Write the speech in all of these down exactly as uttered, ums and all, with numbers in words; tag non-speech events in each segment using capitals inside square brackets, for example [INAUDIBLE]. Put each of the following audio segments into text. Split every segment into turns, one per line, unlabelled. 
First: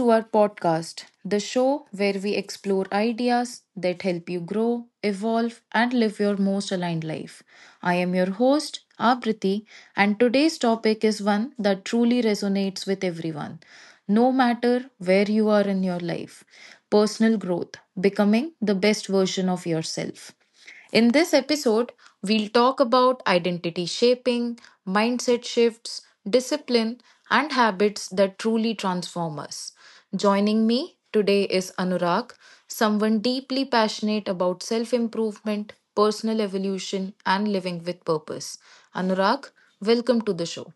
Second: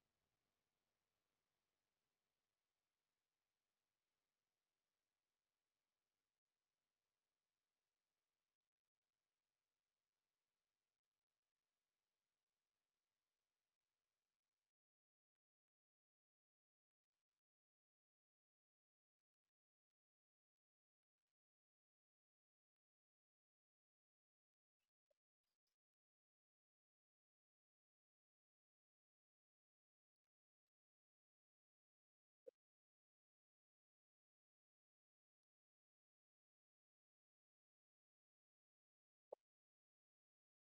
to our podcast, the show where we explore ideas that help you grow, evolve, and live your most aligned life. I am your host, Abriti, and today's topic is one that truly resonates with everyone, no matter where you are in your life. Personal growth, becoming the best version of yourself. In this episode, we'll talk about identity shaping, mindset shifts, discipline, and habits that truly transform us. Joining me today is Anurag, someone deeply passionate about self improvement, personal evolution, and living with purpose. Anurag, welcome to the show.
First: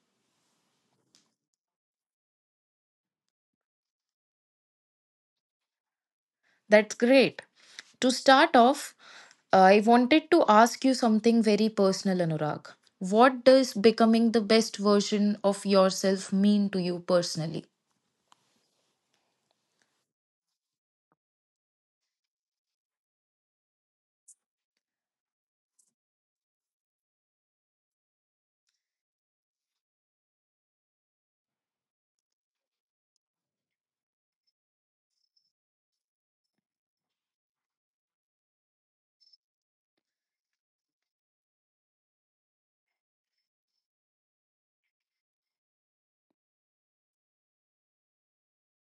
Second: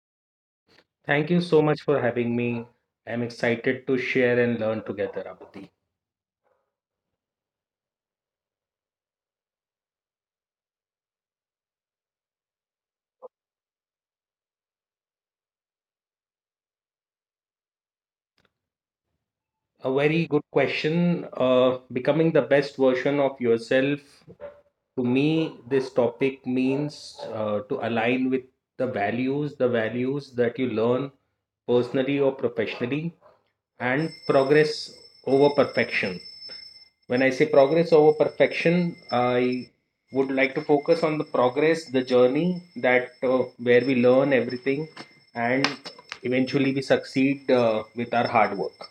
Thank you so much for having me. I'm excited to share and learn together, Abdi.
That's great. To start off, I wanted to ask you something very personal, Anurag. What does becoming the best version of yourself mean to you personally?
A very good question. Uh, becoming the best version of yourself. To me, this topic means uh, to align with the values, the values that you learn personally or professionally, and progress over perfection. When I say progress over perfection, I would like to focus on the progress, the journey that uh, where we learn everything and eventually we succeed uh, with our hard work.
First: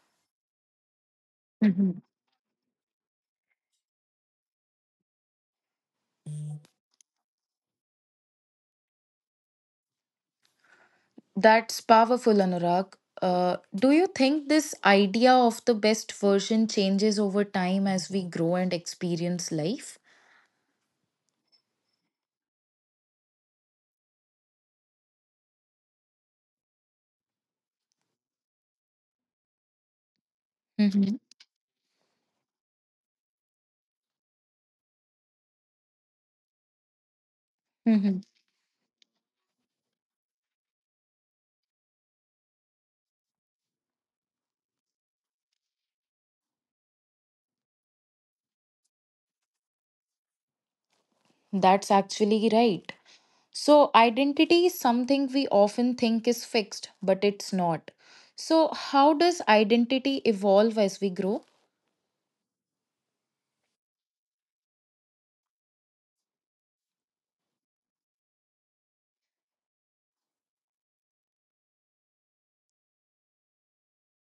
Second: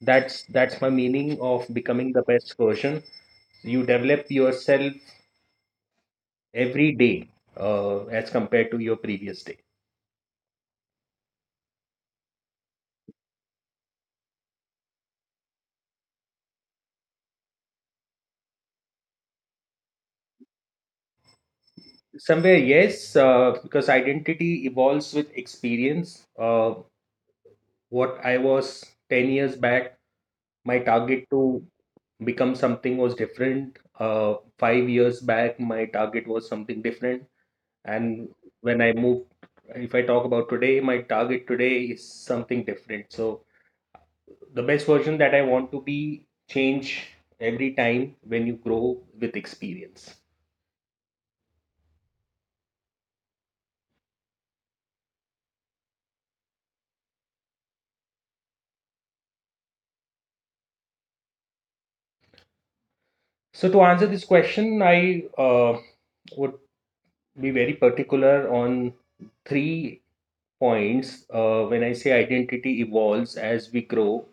That's that's my meaning of
Mhm.
becoming the best version. You develop yourself every day uh, as compared to your previous day.
That's powerful, Anurag. Uh, do you think this idea of the best version changes over time as we grow and experience life?
Somewhere yes, uh, because identity evolves with experience. Uh, what I was ten years back, my
Hmm.
target to become something was different. Uh, five years back, my target was something different.
Hmm.
And when I moved, if I talk about today, my target today is something different. So the best version that I want to be change every time when you grow with experience.
That's actually right. So, identity is something we often think is fixed, but it's not. So, how does identity evolve as we grow?
So to answer this question, I uh, would be very particular on three points uh, when I say identity evolves as we grow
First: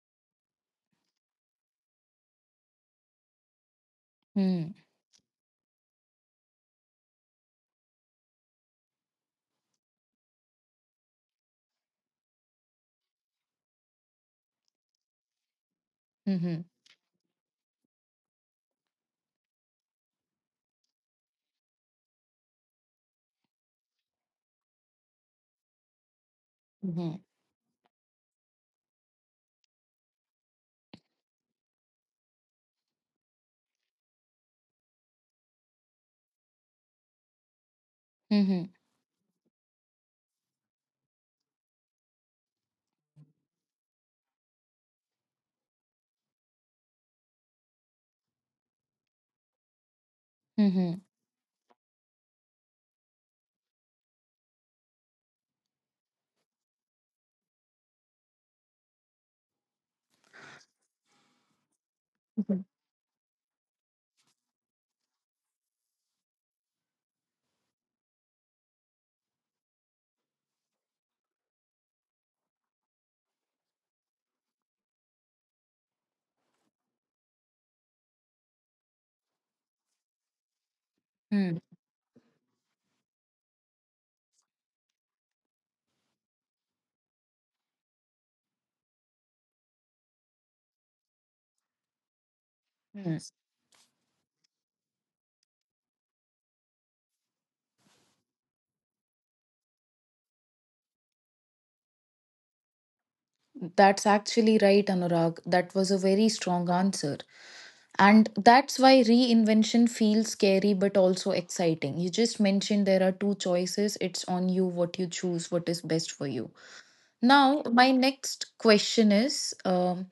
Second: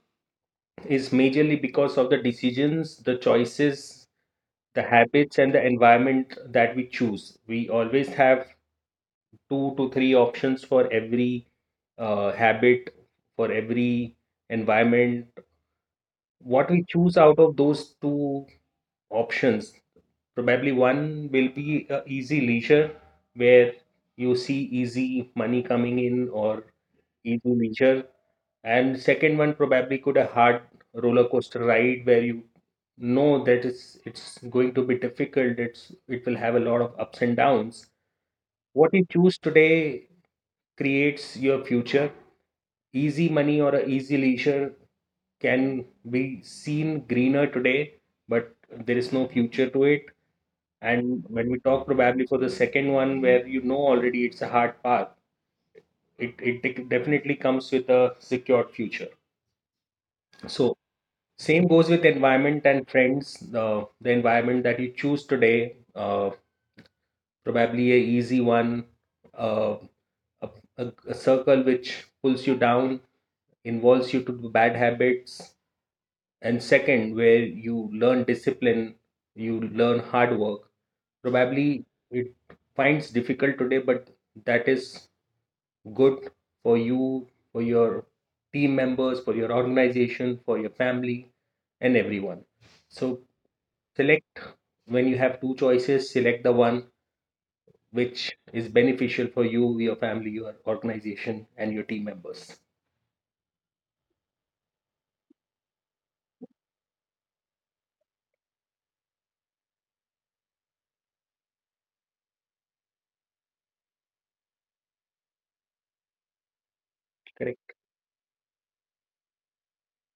is majorly because of the decisions, the choices,
Hmm.
the habits, and the environment that we choose. We always have two to three options for every uh, habit, for every environment.
Hmm.
What we choose out of those two options, probably one will be uh, easy leisure, where you see easy money coming in or
Hmm.
into leisure, and second one probably could a hard roller coaster ride where you know that it's it's going to be difficult, it's it will have a lot of ups and downs.
Hmm.
What you choose today creates your future. Easy money or a easy leisure can be seen greener today, but there is no future to it.
Hmm.
And when we talk probably for the second one, where you know already it's a hard path, it, it dec- definitely comes with a secured future. So same goes with environment
Mhm.
and friends. The the environment that you choose today, uh, probably a easy one, uh, a, a, a circle which pulls you down, involves you to bad habits, and second, where you learn discipline, you learn hard work.
Hmm.
Probably it finds difficult today, but that is good for you, for your team members, for your organization, for your family, and everyone. So
Hmm.
select, when you have two choices, select the one which is beneficial for you, your family, your organization, and your team members.
That's actually right, Anurag. That was a very strong answer. And that's why reinvention feels scary but also exciting. You just mentioned there are two choices. It's on you what you choose, what is best for you. Now,
Correct.
my next question is, um,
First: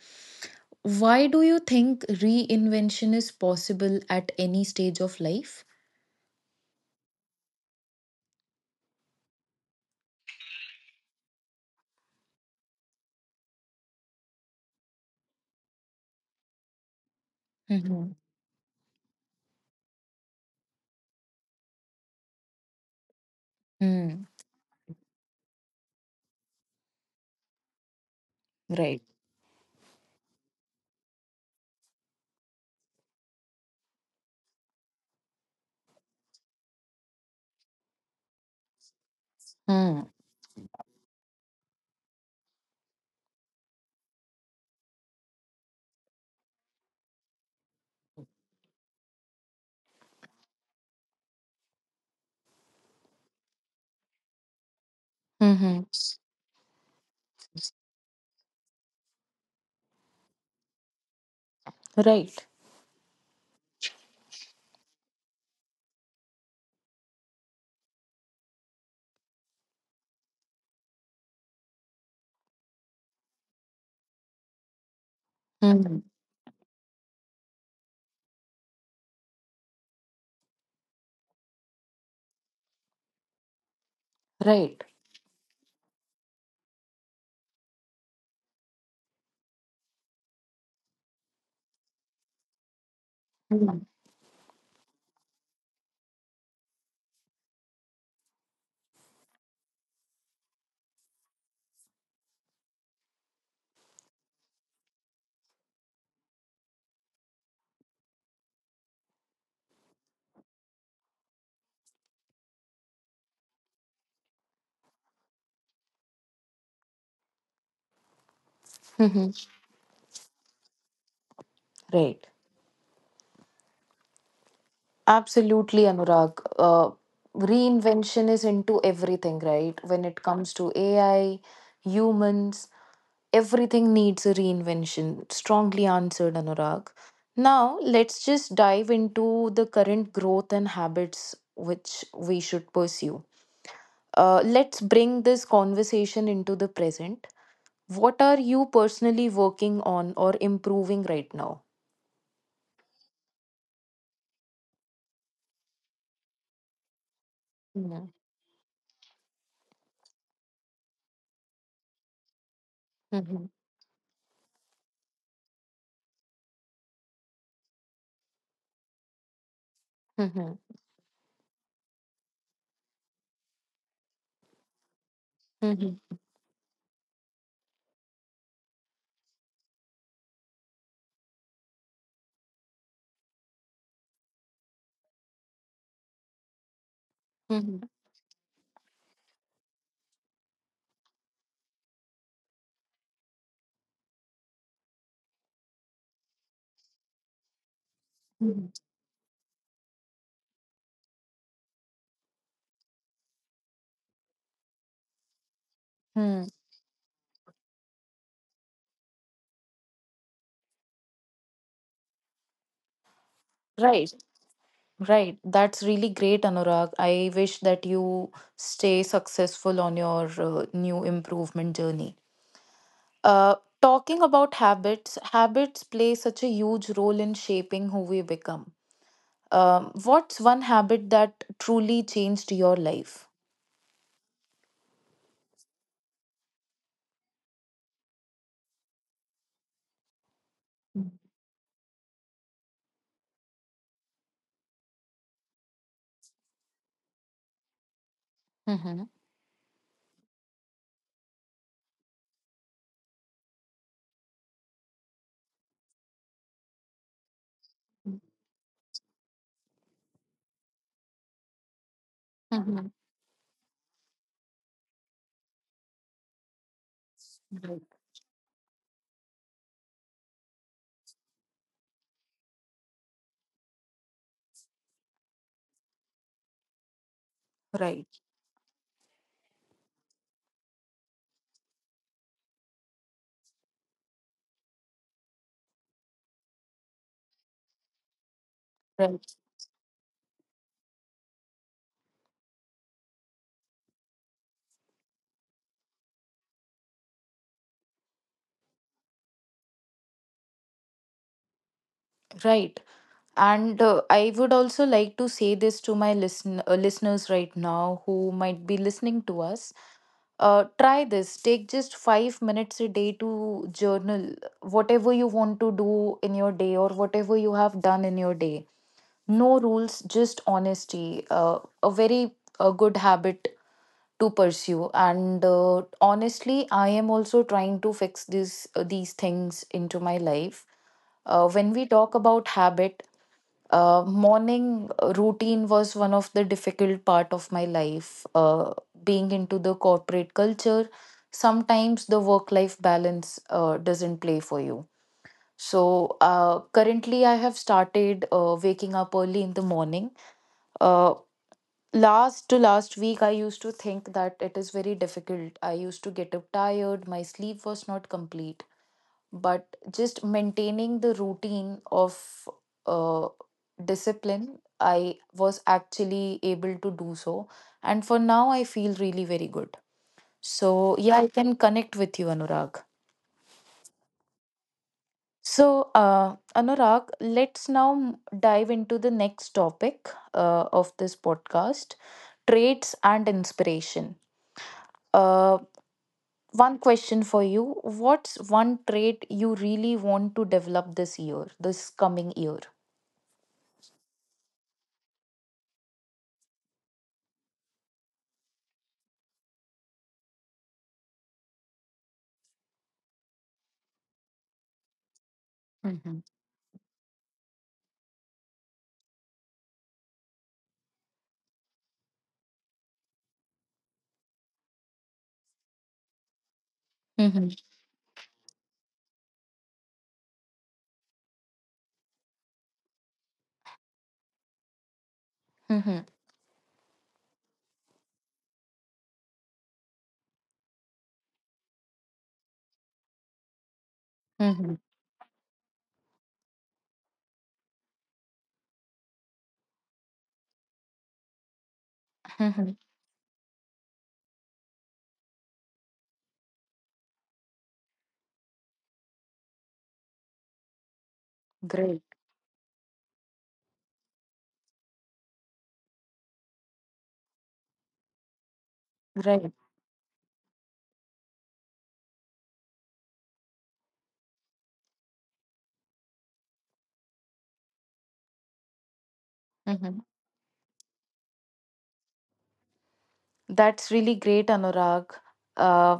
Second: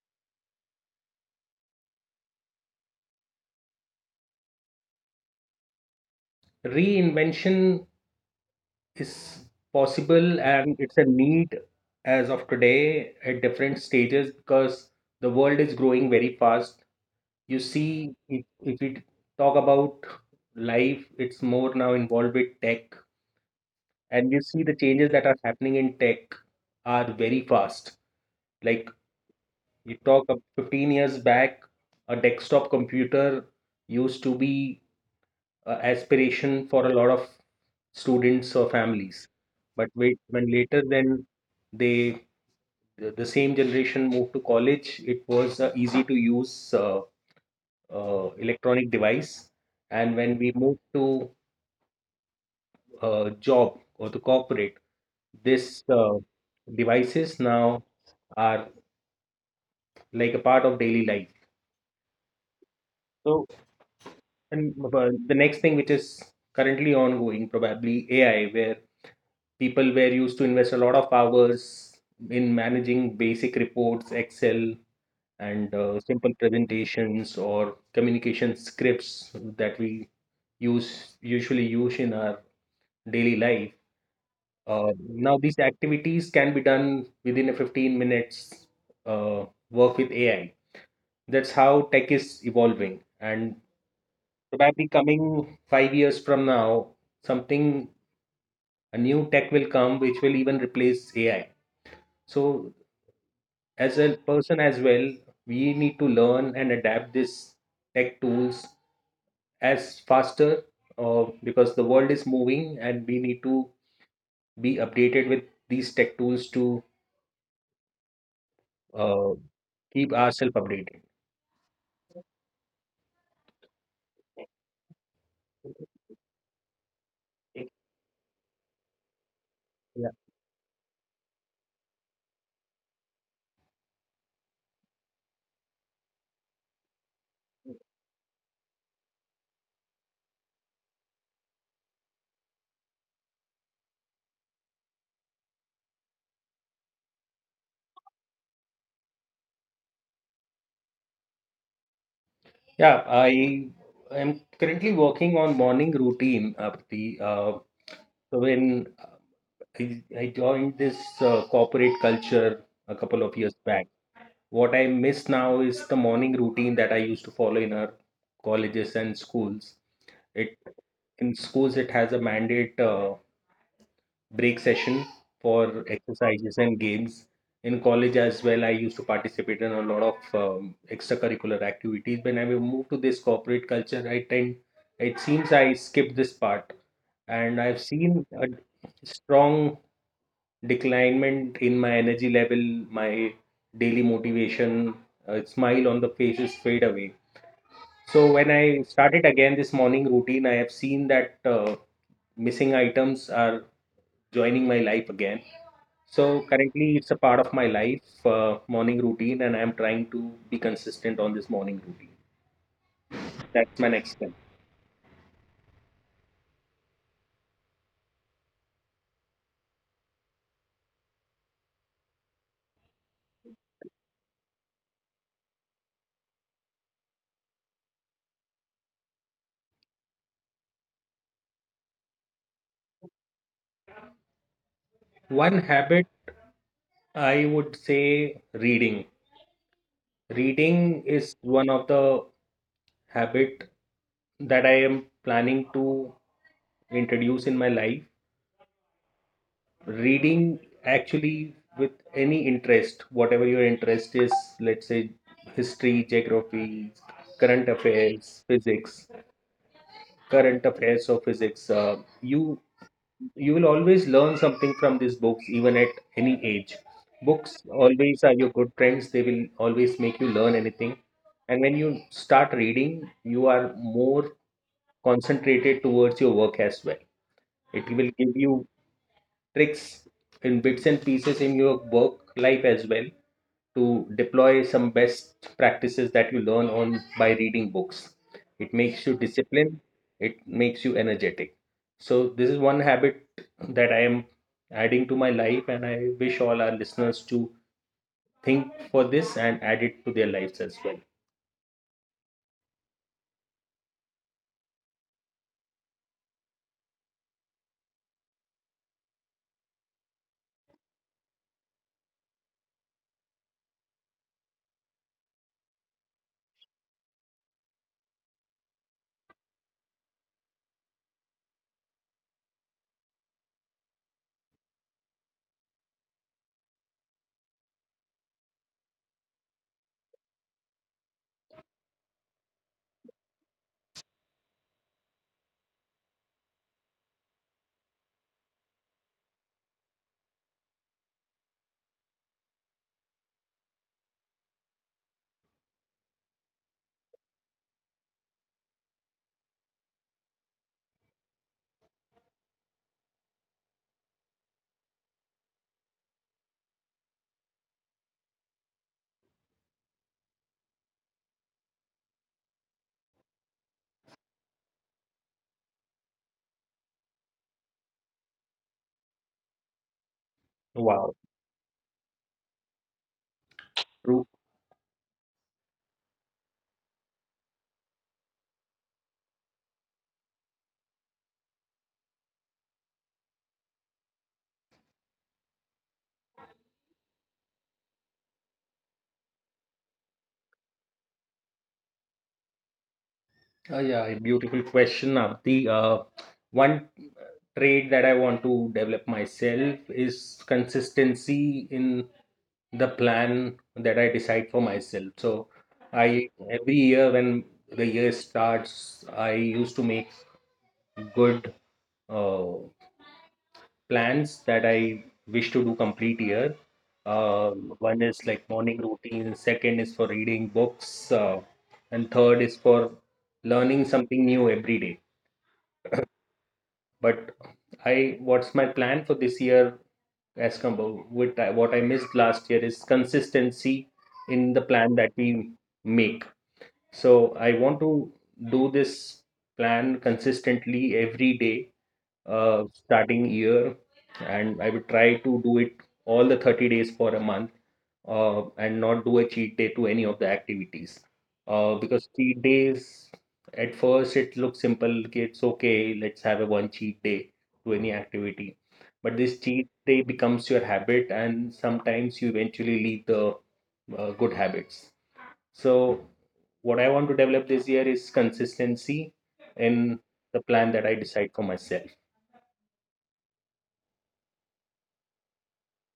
why do you think reinvention is possible at any stage of life?
Reinvention is possible and it's a need as of today at different stages because the world is growing very fast. You
Mm-hmm.
see, if, if we talk about life, it's more now involved with tech,
Mm.
and you see the changes that are happening in tech are very fast. Like,
Right.
you talk up fifteen years back, a desktop computer used to be an aspiration for a lot of students or families. But
Mm.
wait, when later then they the the same generation moved to college, it was a easy to use uh, uh, electronic device. And when we moved to uh, job or to corporate,
Mm-hmm.
this uh, devices now are like a part of daily life.
Right.
So and uh, the next thing which is currently ongoing, probably A I, where people were used to invest a lot of hours in managing basic reports, Excel, and uh,
Mm.
simple presentations or communication scripts that we use usually use in our daily life.
Right.
Uh, now these activities can be done within a fifteen minutes uh, work with A I. That's how tech is evolving, and
Mm.
probably coming five years from now, something a new tech will come which will even replace A I. So as a person as well, we need to learn and adapt this tech tools as faster uh, because the world is moving and we need to be updated with these tech tools to uh,
Mm-hmm.
keep ourselves updated.
Right. Absolutely, Anurag. Uh, reinvention is into everything, right? When
Yeah.
it comes to A I, humans, everything needs a reinvention. Strongly answered, Anurag. Now, let's just dive into the current growth and habits which we should pursue. Uh, let's bring this conversation into the present. What are you personally working on or improving right now?
Yeah, I am currently working on morning routine, Apti. Uh,
Mhm.
so when I, I joined this uh, corporate culture a couple of
Mhm.
years back, what I miss now is the morning routine that I used to follow in our colleges and schools. It,
Mhm.
in schools it has a mandate. Uh, break session for
Mhm.
exercises and games. In college as well, I used to participate in a lot of um, extracurricular activities. When I moved to this corporate culture, I tend it seems I skipped this part, and I've
Mhm.
seen a strong declinement in my energy level, my daily motivation, uh, smile on the faces fade away. So when
Mhm.
I started again this morning routine, I have seen that uh, missing items are joining my life again. So
Mhm.
currently, it's a part of my life, uh, morning routine, and I'm trying to be consistent on this morning routine. That's my
Right,
next step.
right. That's really great, Anurag. I wish that you stay successful on your uh, new improvement journey. Uh, talking about habits, habits play such a huge role in shaping who we become. Um, what's one habit that truly changed your life?
One habit I would say reading. Reading is one of the habit that I am planning to introduce in my life. Reading actually with any interest, whatever your interest is, let's say history, geography, current affairs, physics. Current affairs or physics. Uh, you
Mhm.
you will always learn something from these books, even at any age. Books
Right,
always are your good friends. They will always make you learn anything. And when you start reading, you are more concentrated towards your work as well. It
right,
will give you tricks and bits and pieces in your work life as well to deploy some best practices that you learn on by reading books. It makes you
right.
disciplined, it makes you energetic. So this is one habit that I am adding to my life and I wish all our listeners to think for this and add it to their lives as well.
Right. And uh, I would also like to say this to my listen uh, listeners right now who might be listening to us. Uh, try this. Take just five minutes a day to journal whatever you want to do in your day or whatever you have done in your day. No rules, just honesty. Uh, a very uh, good habit to pursue, and uh, honestly, i am also trying to fix this uh, these things into my life. uh, when we talk about habit, uh, morning routine was one of the difficult part of my life, uh, being into the corporate culture, sometimes the work life balance uh, doesn't play for you. So uh, currently i have started uh, waking up early in the morning. uh, last to last week i used to think that it is very difficult, i used to get up tired, my sleep was not complete. But just maintaining the routine of uh, discipline, i was actually able to do so, and for now i feel really very good. So yeah,
Wow.
i can connect with you, anurag
True.
So uh, Anurag, let's now m- dive into the next topic uh, of this podcast, traits and inspiration. Uh, One question for you. What's one trait you really want to develop this year, this coming year?
Uh, yeah, a beautiful question, Apti. Uh, one trait that I want to develop myself is consistency in the plan that I decide for myself. So
Mm-hmm.
I every year when the year starts, I used to make good uh, plans that I wish to do complete year.
Mm-hmm.
Uh, one is like morning routine, second is for reading books, uh, and third is for learning something new every day.
Mm-hmm.
But I what's my plan for this year, as compared with I- what I missed last year is consistency in the
Mm-hmm.
plan that we make. So I want to do this plan consistently every day, uh,
Mm-hmm.
starting year, and I would try to do it all the thirty days for a month, uh, and not do a cheat day to any of the activities. Uh,
Great.
because cheat days, at first it looks simple, okay, it's okay, let's have a one cheat day to any activity. But this
Great.
cheat day becomes your habit, and sometimes you eventually leave the uh, good habits. So, what I want to develop this year is consistency
Mm-hmm.
in the plan that I decide for myself.
That's really great, Anurag. Uh,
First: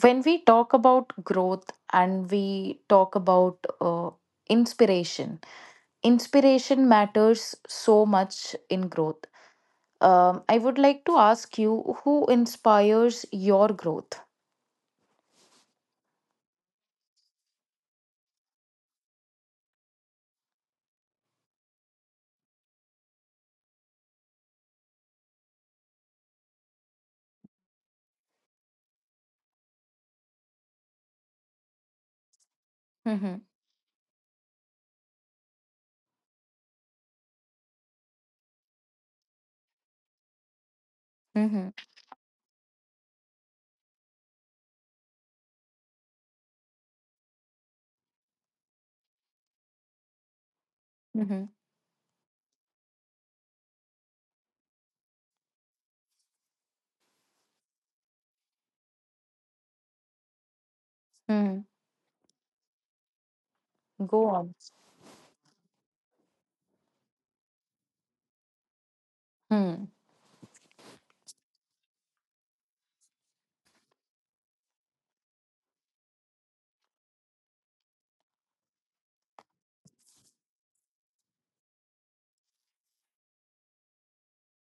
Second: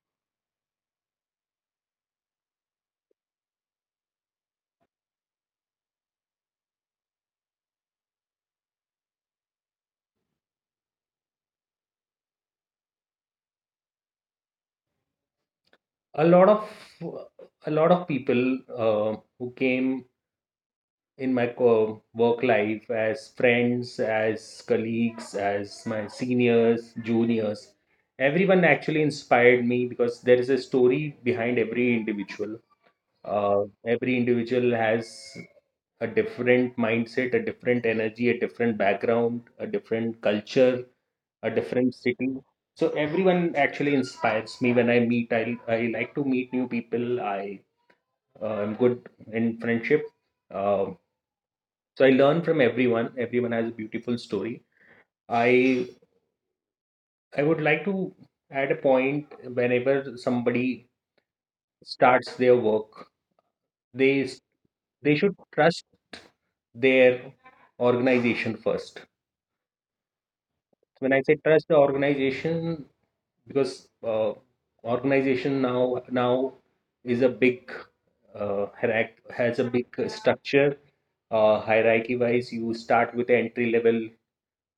when we talk about growth and we talk about uh, inspiration, inspiration matters so much in growth. Um, I would like to ask you, who inspires your growth?
A lot of a lot of people uh, who came in my co- work life as friends, as colleagues, as my seniors, juniors, everyone actually inspired me because there is a story behind every individual.
Mm-hmm.
Uh, every individual has a different mindset, a different energy, a different background, a different culture, a
Mm-hmm.
different city. So everyone actually inspires me when I meet. I I like to meet new people. I uh, am good in friendship. Um,
Mm-hmm.
so I learn from everyone. Everyone has a beautiful story. I I would like to add a point, whenever somebody starts their work,
Go
they
on.
they should trust their organization first.
Hmm.
When I say trust the organization, because uh, organization now now is a big uh, hierarch- has a big structure uh, hierarchy wise. You start with entry level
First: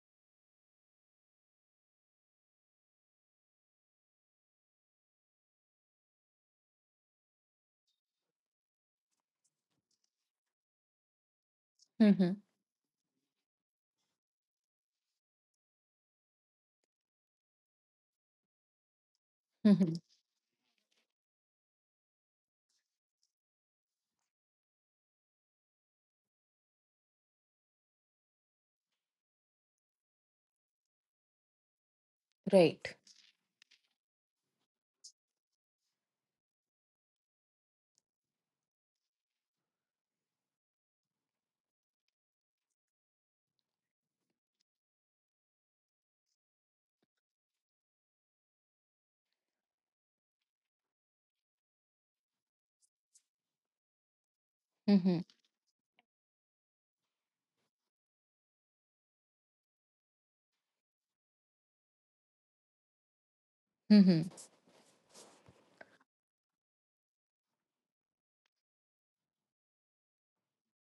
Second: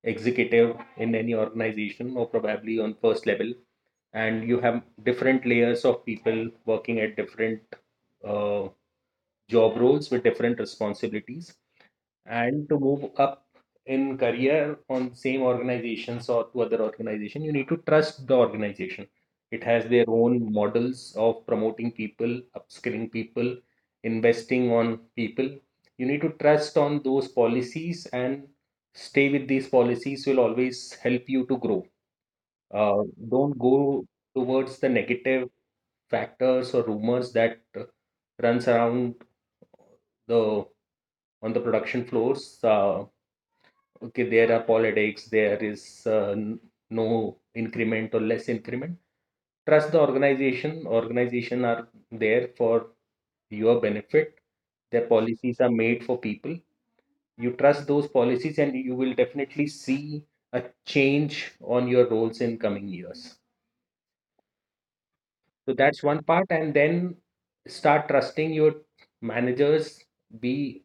executive in any organization, or probably on first level, and you have different layers of people working at different uh, job roles with different responsibilities,
Mm-hmm.
and to move up in career on same organizations or to other organization, you need to trust the organization. It has
Mm-hmm.
their own models of promoting people, upskilling people, investing on people. You need to trust on those policies, and stay with these policies will always help you to grow.
Right.
uh, don't go towards the negative factors or rumors that uh, runs around the on the production floors. Uh, okay, there are politics, there is uh, n- no increment or less increment. Trust the organization. Organization are there for your benefit, their
Mm-hmm.
policies are made for people. You trust those policies and you will definitely see a change on your roles in coming years.
Mm-hmm.
So that's one part, and then start trusting your managers, be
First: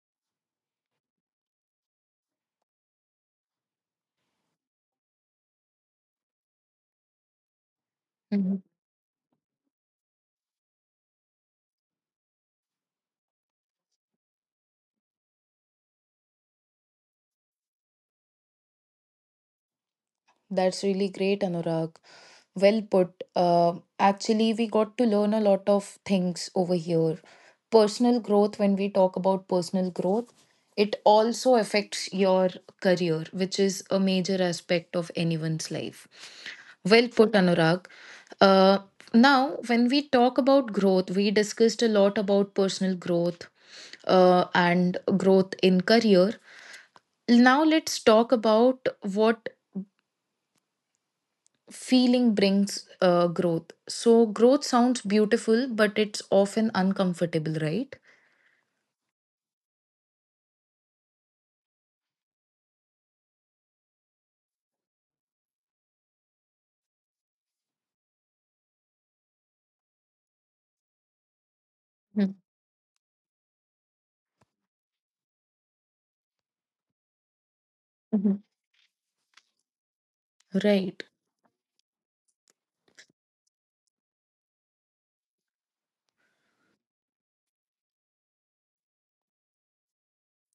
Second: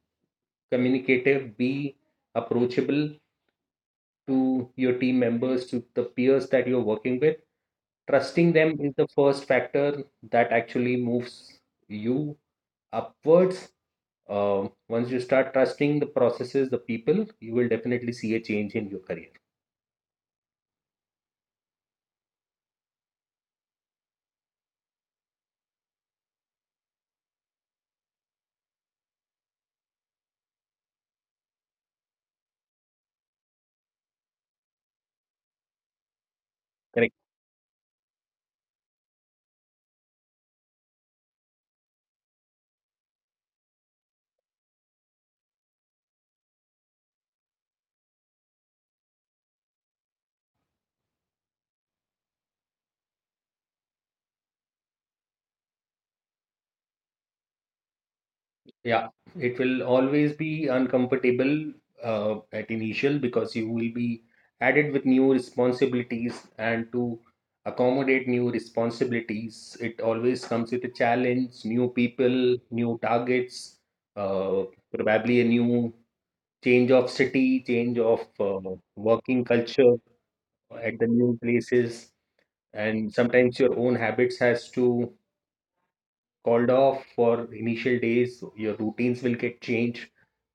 communicative, be approachable to your team members, to the peers that you're working with. Trusting
Mm-hmm.
them is the first factor that actually moves you upwards. Uh, once you start trusting the processes, the people, you will definitely see a change in your career.
That's really great, Anurag. Well put. Uh, actually, we got to learn a lot of things over here. Personal growth, when we talk about personal growth, it also affects your career, which is a major aspect of anyone's life. Well
Correct.
put, Anurag. Uh, now, when we talk about growth, we discussed a lot about personal growth uh, and growth in career. Now, let's talk about what feeling brings uh, growth. So growth sounds beautiful, but it's often uncomfortable, right?
Yeah, it will always be uncomfortable uh, at initial, because you will be added with new responsibilities, and to accommodate new responsibilities, it always comes with a challenge, new
Mhm.
people, new targets, uh, probably a new change of city, change of
Mhm.
uh, working culture at
Right,
the new places, and sometimes your own habits has to called off for initial days. so your routines will get changed.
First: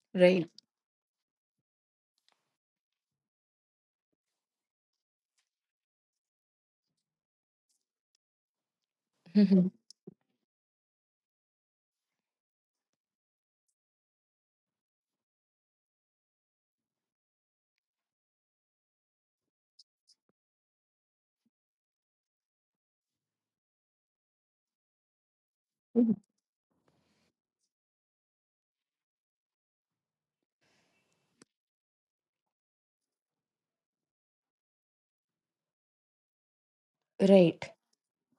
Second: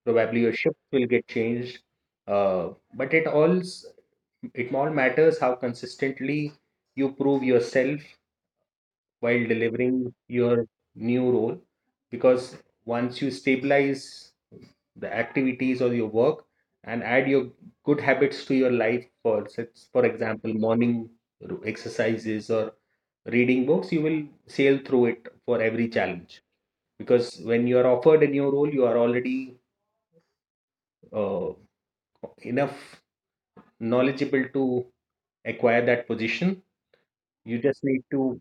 Probably
right.
your shifts will get changed. Uh, but it all s- it all matters how consistently you prove yourself while
Mhm.
delivering your new role, because once you stabilize the activities or your work and add your good habits to your life, for such- for example morning exercises or reading books, you will sail through it for every
Mhm.
challenge, because when you are offered a new role you are already uh, enough knowledgeable to acquire that position. You
Right.
just need to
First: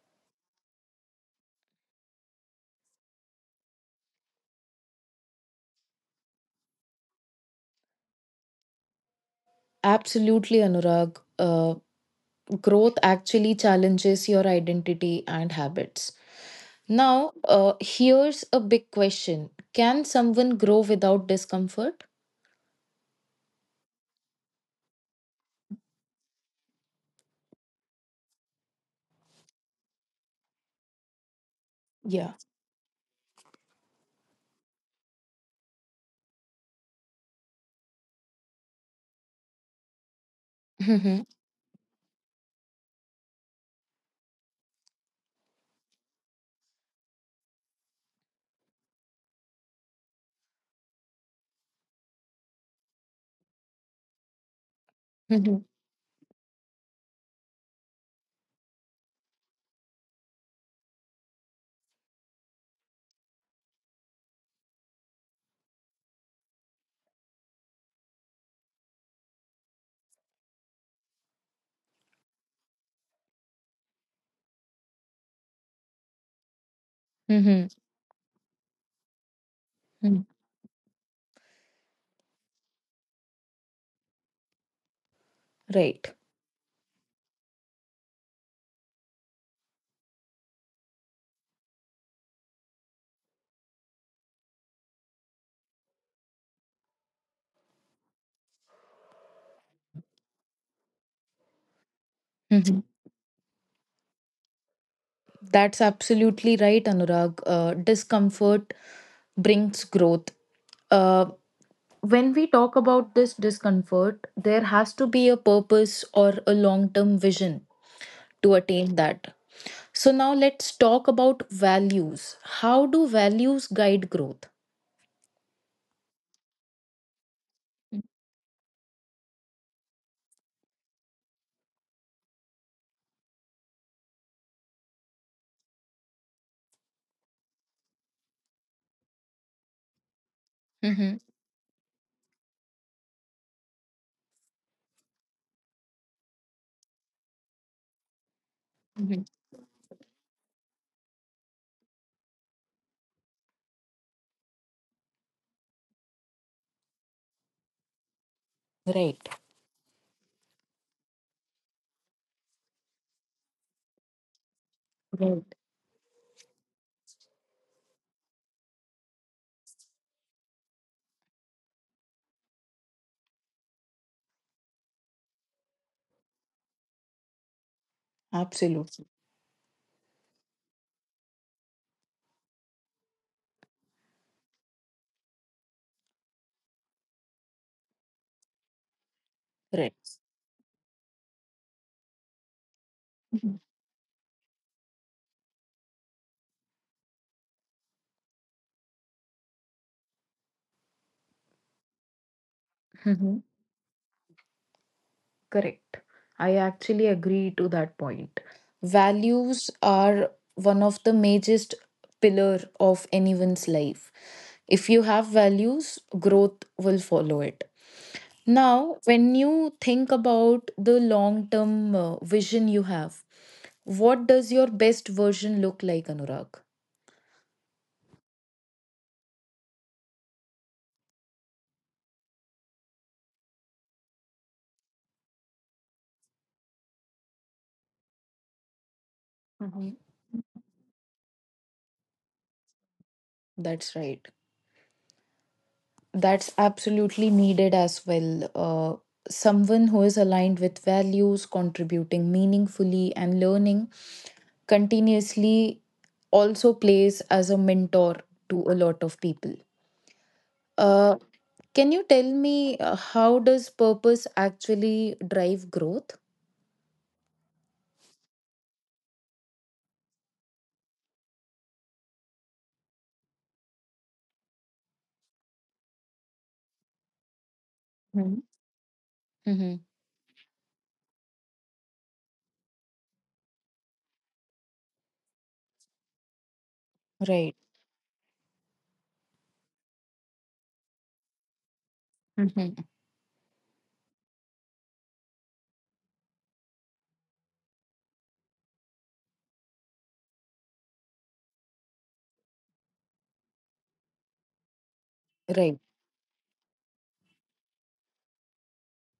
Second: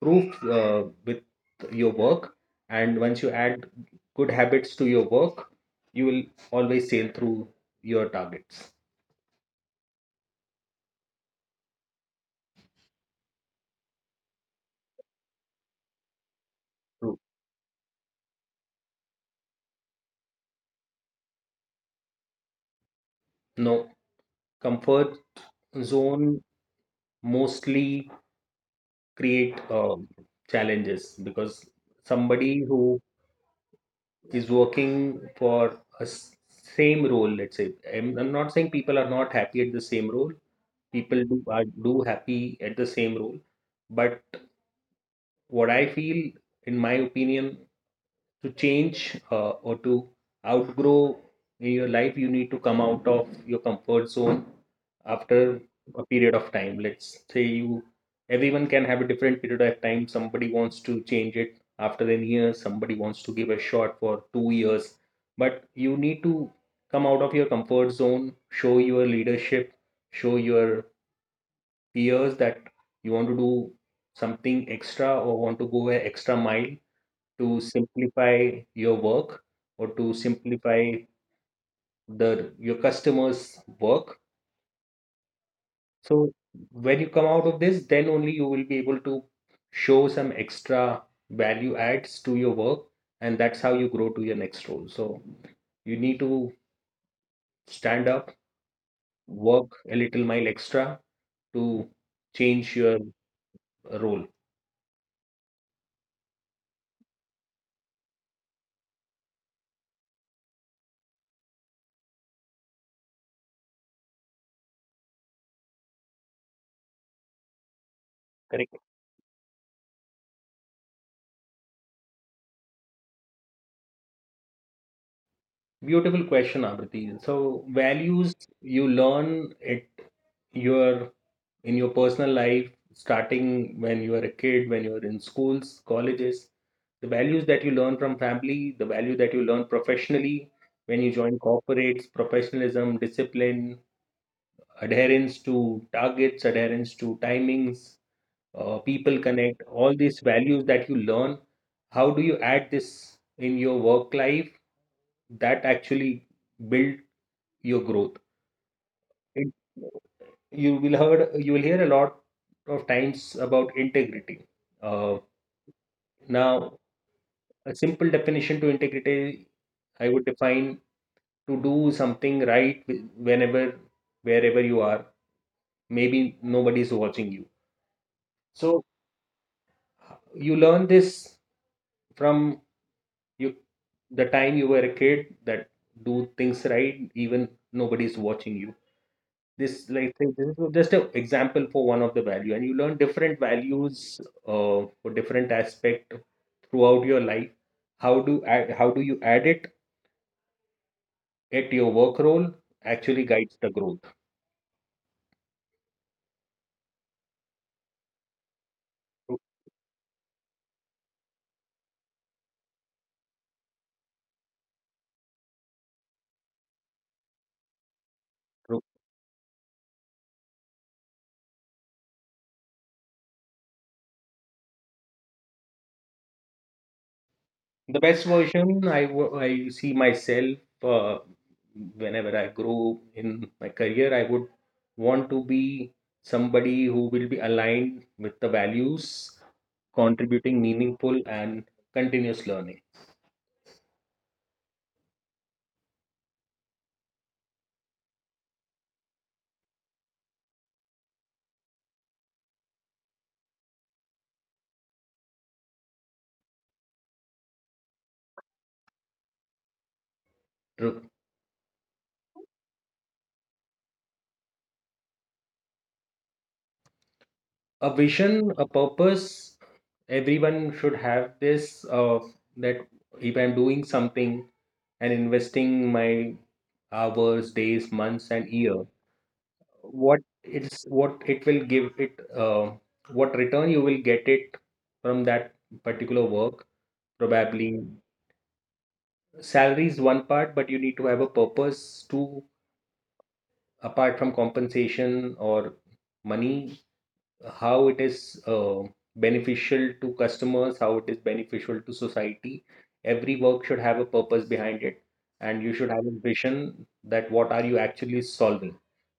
prove uh, with your work, and once you add good habits to your work, you will always sail through your targets.
Absolutely, Anurag. Uh, growth actually challenges your identity and habits.
True.
Now, uh, here's a big question: can someone grow without discomfort?
No comfort zone mostly create uh, challenges, because
Yeah.
somebody who is working for a s- same role, let's say, I'm, I'm not saying people are not happy at the same role. People
Hmm.
do are do happy at the same role, but what I feel, in my opinion, to change uh, or to outgrow in your life, you need to come out of your comfort zone after
Mhm.
a period of time. Let's say, you, everyone can have a different period of time. Somebody wants to change it after an year, somebody wants to give a shot for two years. But you need to come out of your comfort zone, show your leadership, show your peers that you want to do something extra or want to go an extra mile to
Hmm.
simplify your work or to
Mhm.
simplify the your customers' work.
Right.
So when you come out of this, then only you will be able to show some extra value adds to your work, and that's how you grow to your next role. So you need to stand up, work a little mile extra to change
Mhm.
your role.
That's absolutely right, Anurag. Uh, discomfort brings growth. Uh, when we talk about this discomfort, there has to be a purpose or a long term vision to
Correct.
attain that. So, now let's talk about values. How do values guide growth?
Beautiful question, Abriti. So values you learn at your in your personal life, starting when you are a kid, when you are in schools, colleges, the values that you learn from family, the value that you learn professionally when you
Mm-hmm.
join corporates, professionalism, discipline, adherence to targets, adherence to timings, uh, people
Hmm.
connect, all these values that you learn, how do you add this in your work life that actually build your growth?
Right.
It, you will heard you will hear a lot of times about integrity. Uh,
Right.
now, a simple definition to integrity, I would define to do something right, wh- whenever, wherever you are. Maybe nobody is watching you. So
Absolutely.
you learn this from you the time you were a kid, that do things right even nobody's watching you. this like
Correct.
thing- this is just an example for one of the value, and you learn different values uh, for different aspect throughout your life. How do add, how do you add it at your work role actually
Hmm.
guides the growth.
Correct. I actually agree to that point.
True,
Values are one of the major pillar of anyone's life. If you have values, growth will follow it.
true.
Now, when you think about the long term uh, vision you have, what does your best version look like, Anurag?
The best version I, wo- I see myself, uh, whenever I grow in my career, I would want to be somebody who will be aligned with the values,
Mhm.
contributing meaningful and continuous learning.
That's right. That's absolutely needed as well. Uh, someone who is aligned with values, contributing meaningfully, and learning continuously also plays as a mentor to a lot of people.
True.
Uh, Can you tell me uh, how does purpose actually drive growth?
A vision, a purpose, everyone should have this, uh, that if I'm doing something and investing my hours, days, months,
Mm-hmm.
and years, what it's what it will give it, uh, what return you will get it from that particular work.
Right.
Probably salary is one part, but you need to have a purpose to,
Mm-hmm.
apart from compensation or money, how it is uh, beneficial to customers, how it is beneficial to society. Every work should have a purpose behind it, and you
Right.
should have a vision that what are you actually solving.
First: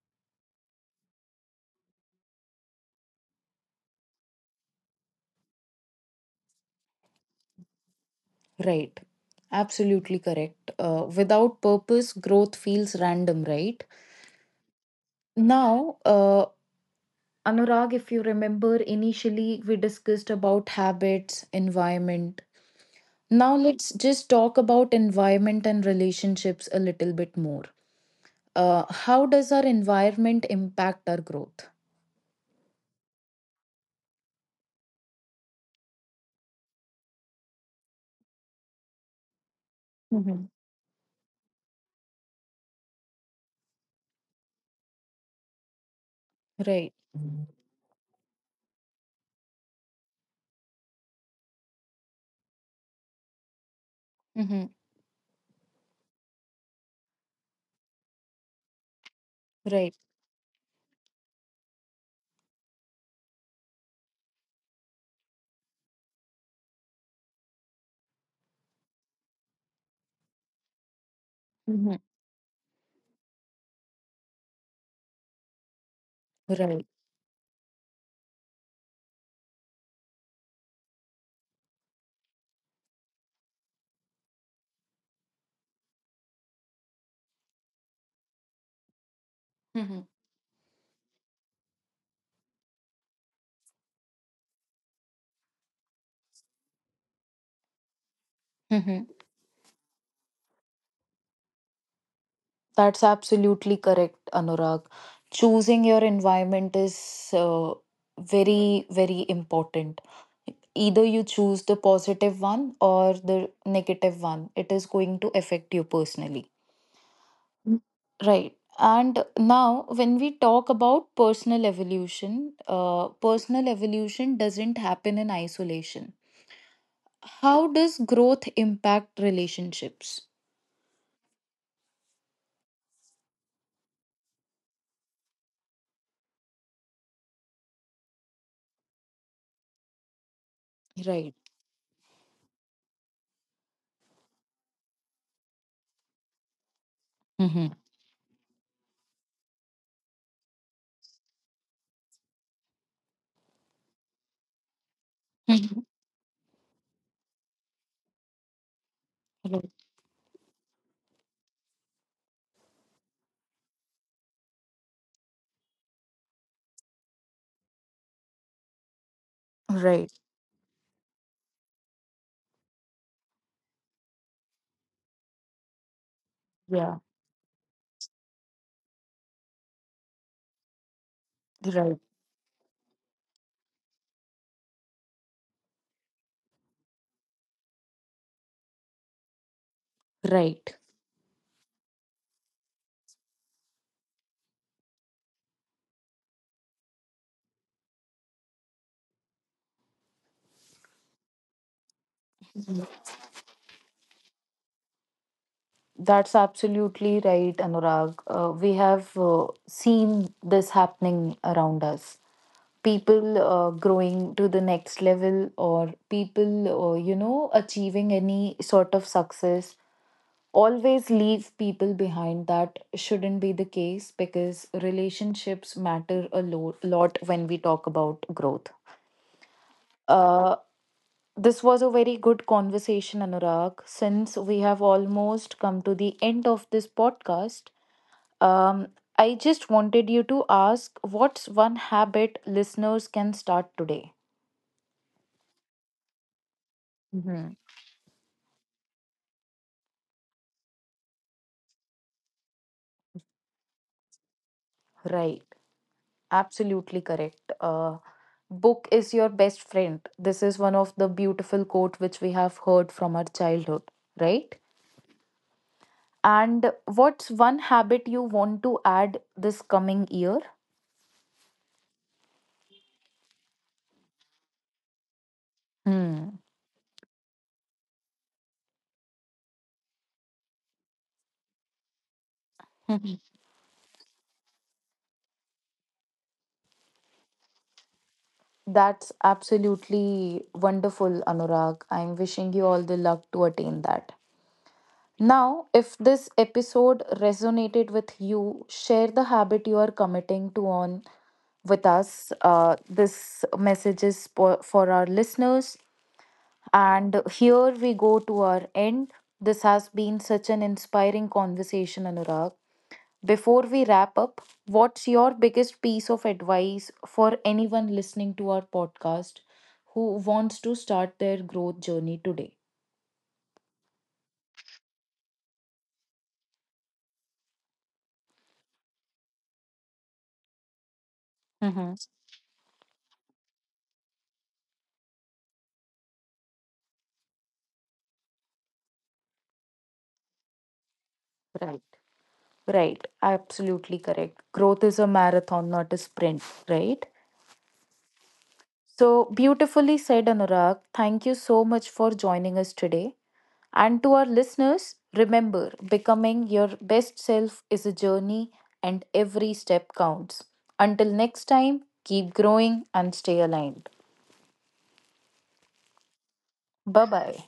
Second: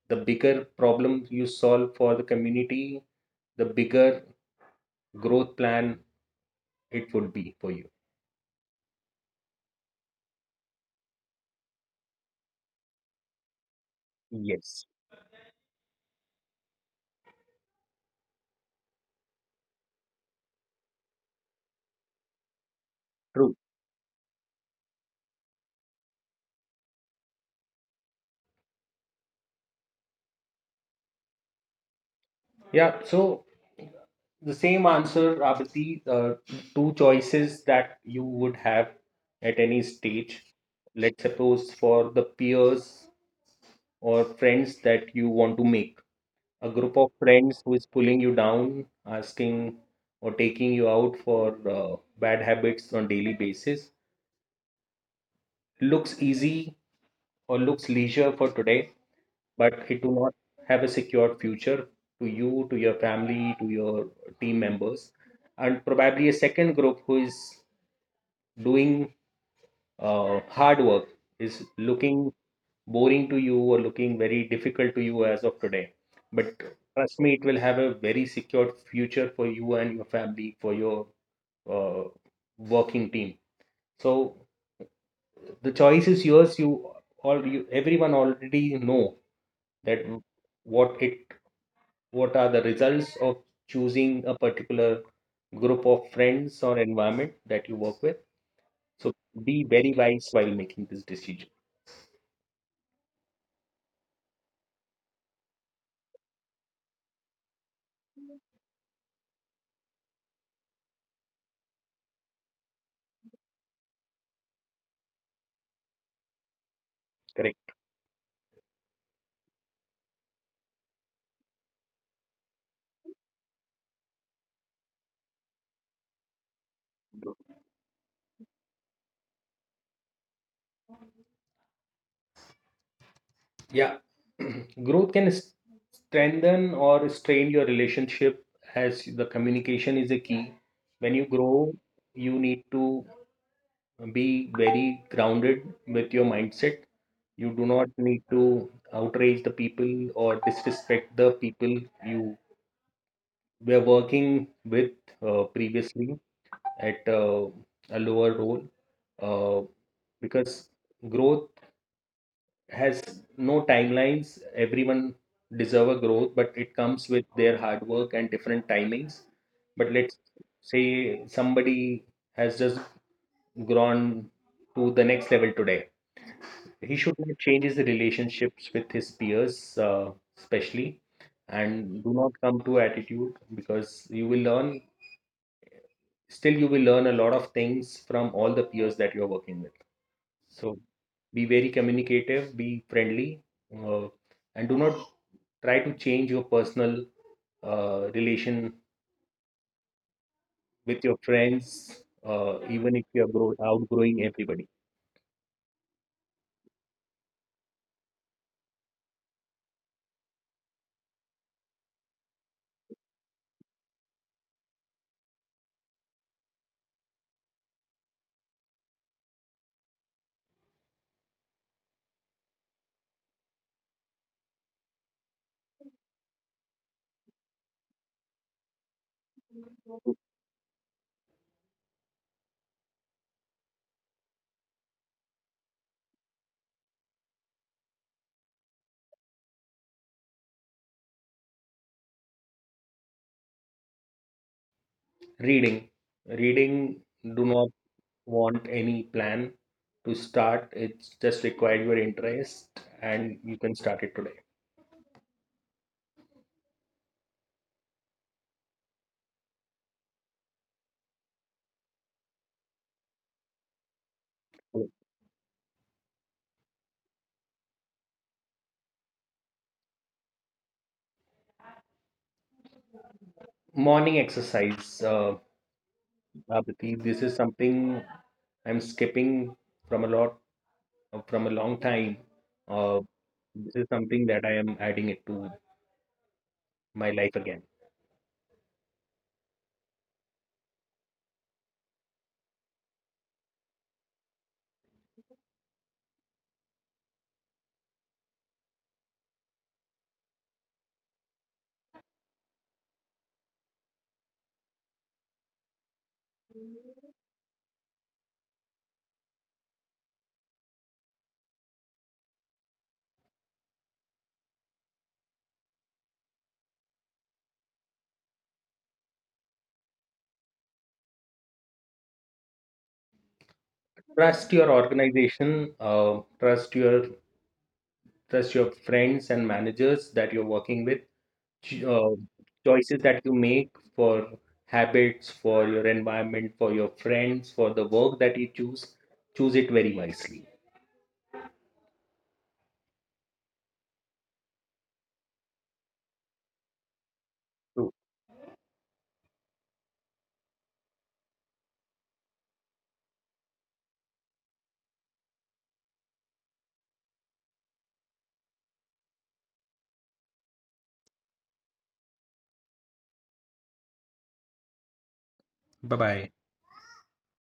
The bigger problem you solve for the community, the bigger growth plan it would be for you.
Right. Absolutely correct. Uh, without purpose, growth feels random, right?
Yes,
Now, uh, Anurag, if you remember, initially we discussed about habits, environment.
true.
Now, let's just talk about environment and relationships a little bit more. Uh, how does our environment impact our growth?
Yeah, so the same answer, Abhiti, uh, two choices that you would have at any stage.
Mhm.
Let's suppose for the peers or friends that you want to make. A
Right.
group of friends who is pulling you down, asking or taking you out for uh, bad habits on daily basis looks easy or looks leisure for today, but
Right.
it will not have a secured future to you, to your family, to your team members. And probably a second group who is doing uh, hard work is
Mhm.
looking boring to you or looking very difficult to you as of today. But
Right.
trust me, it will have a very secured future for you and your family, for your uh, working team. So the choice is yours. You all, you, everyone already know
Hmm.
that what it what are the results of choosing a particular group of friends or environment that you work with.
Mhm.
So be very wise while making this decision.
That's absolutely correct, Anurag. Choosing your environment is uh, very, very important. Either you choose the positive one or the negative one, it is going to affect you personally.
Correct.
Mm. Right. And now, when we talk about personal evolution, uh, personal evolution doesn't happen in isolation. How does growth impact relationships?
Yeah. [CLEARS THROAT] Growth can s- strengthen or strain your relationship, as the communication is a key. When you
Right.
grow, you need to be very grounded with your mindset. You do not need to outrage the people or disrespect the people you we are working with uh,
[LAUGHS]
previously at uh, a lower role,
Mhm.
uh,
Right.
because growth has no timelines. Everyone deserve a growth, but it comes with their hard work and different timings. But
Right.
let's say somebody has just grown to the next level today. He
Yeah.
should not change his relationships with his peers, uh, especially,
Right.
and do not come to attitude, because you will learn still you will learn a lot of things from all the peers that you're working with.
Right.
So be very communicative, be friendly, uh, and do not try to change your personal uh, relation with your friends, uh, even if you are grow- outgrowing everybody.
That's absolutely right, Anurag. Uh, we have uh, seen this happening around us. People uh, growing to the next level, or people, uh, you know, achieving any sort of success, always leave people behind. That shouldn't be the case because relationships matter a lo- lot when we talk about growth. Uh, This was a very good conversation, Anurag. Since we have almost come to the end of this podcast, um, I just wanted you to ask, what's one habit listeners can start today?
Reading, reading. Do
Hmm.
not want any plan to start. It's just require your interest, and you can start it today.
Right. Absolutely correct. Uh, book is your best friend. This is one of the beautiful quote which we have heard from our childhood, right? And what's one habit you want to add this coming year?
Morning exercise, uh,
Hmm.
Abhiti, this is something I'm skipping from a lot from a long time. Uh,
[LAUGHS]
this is something that I am adding it to my life again.
That's absolutely wonderful, Anurag. I'm wishing you all the luck to attain that. Now, if this episode resonated with you, share the habit you are committing to on with us. Uh, this message is for, for our listeners. And here we go to our end. This has been such an inspiring conversation, Anurag. Before we wrap up, what's your biggest piece of advice for anyone listening to our podcast who wants to start their growth journey today?
Trust your organization. Uh, trust your trust your friends and managers that you're working with. Ch-
Mm-hmm.
Uh, choices that you make for habits, for your environment, for your friends, for the work that you choose. Choose it very wisely.
Right. Right, absolutely correct. Growth is a marathon, not a sprint, right? So beautifully said, Anurag. Thank you so much for joining us today. And to our listeners, remember becoming your best self is a journey and every step counts. Until next time, keep growing and stay aligned.
Bye bye.
Bye bye.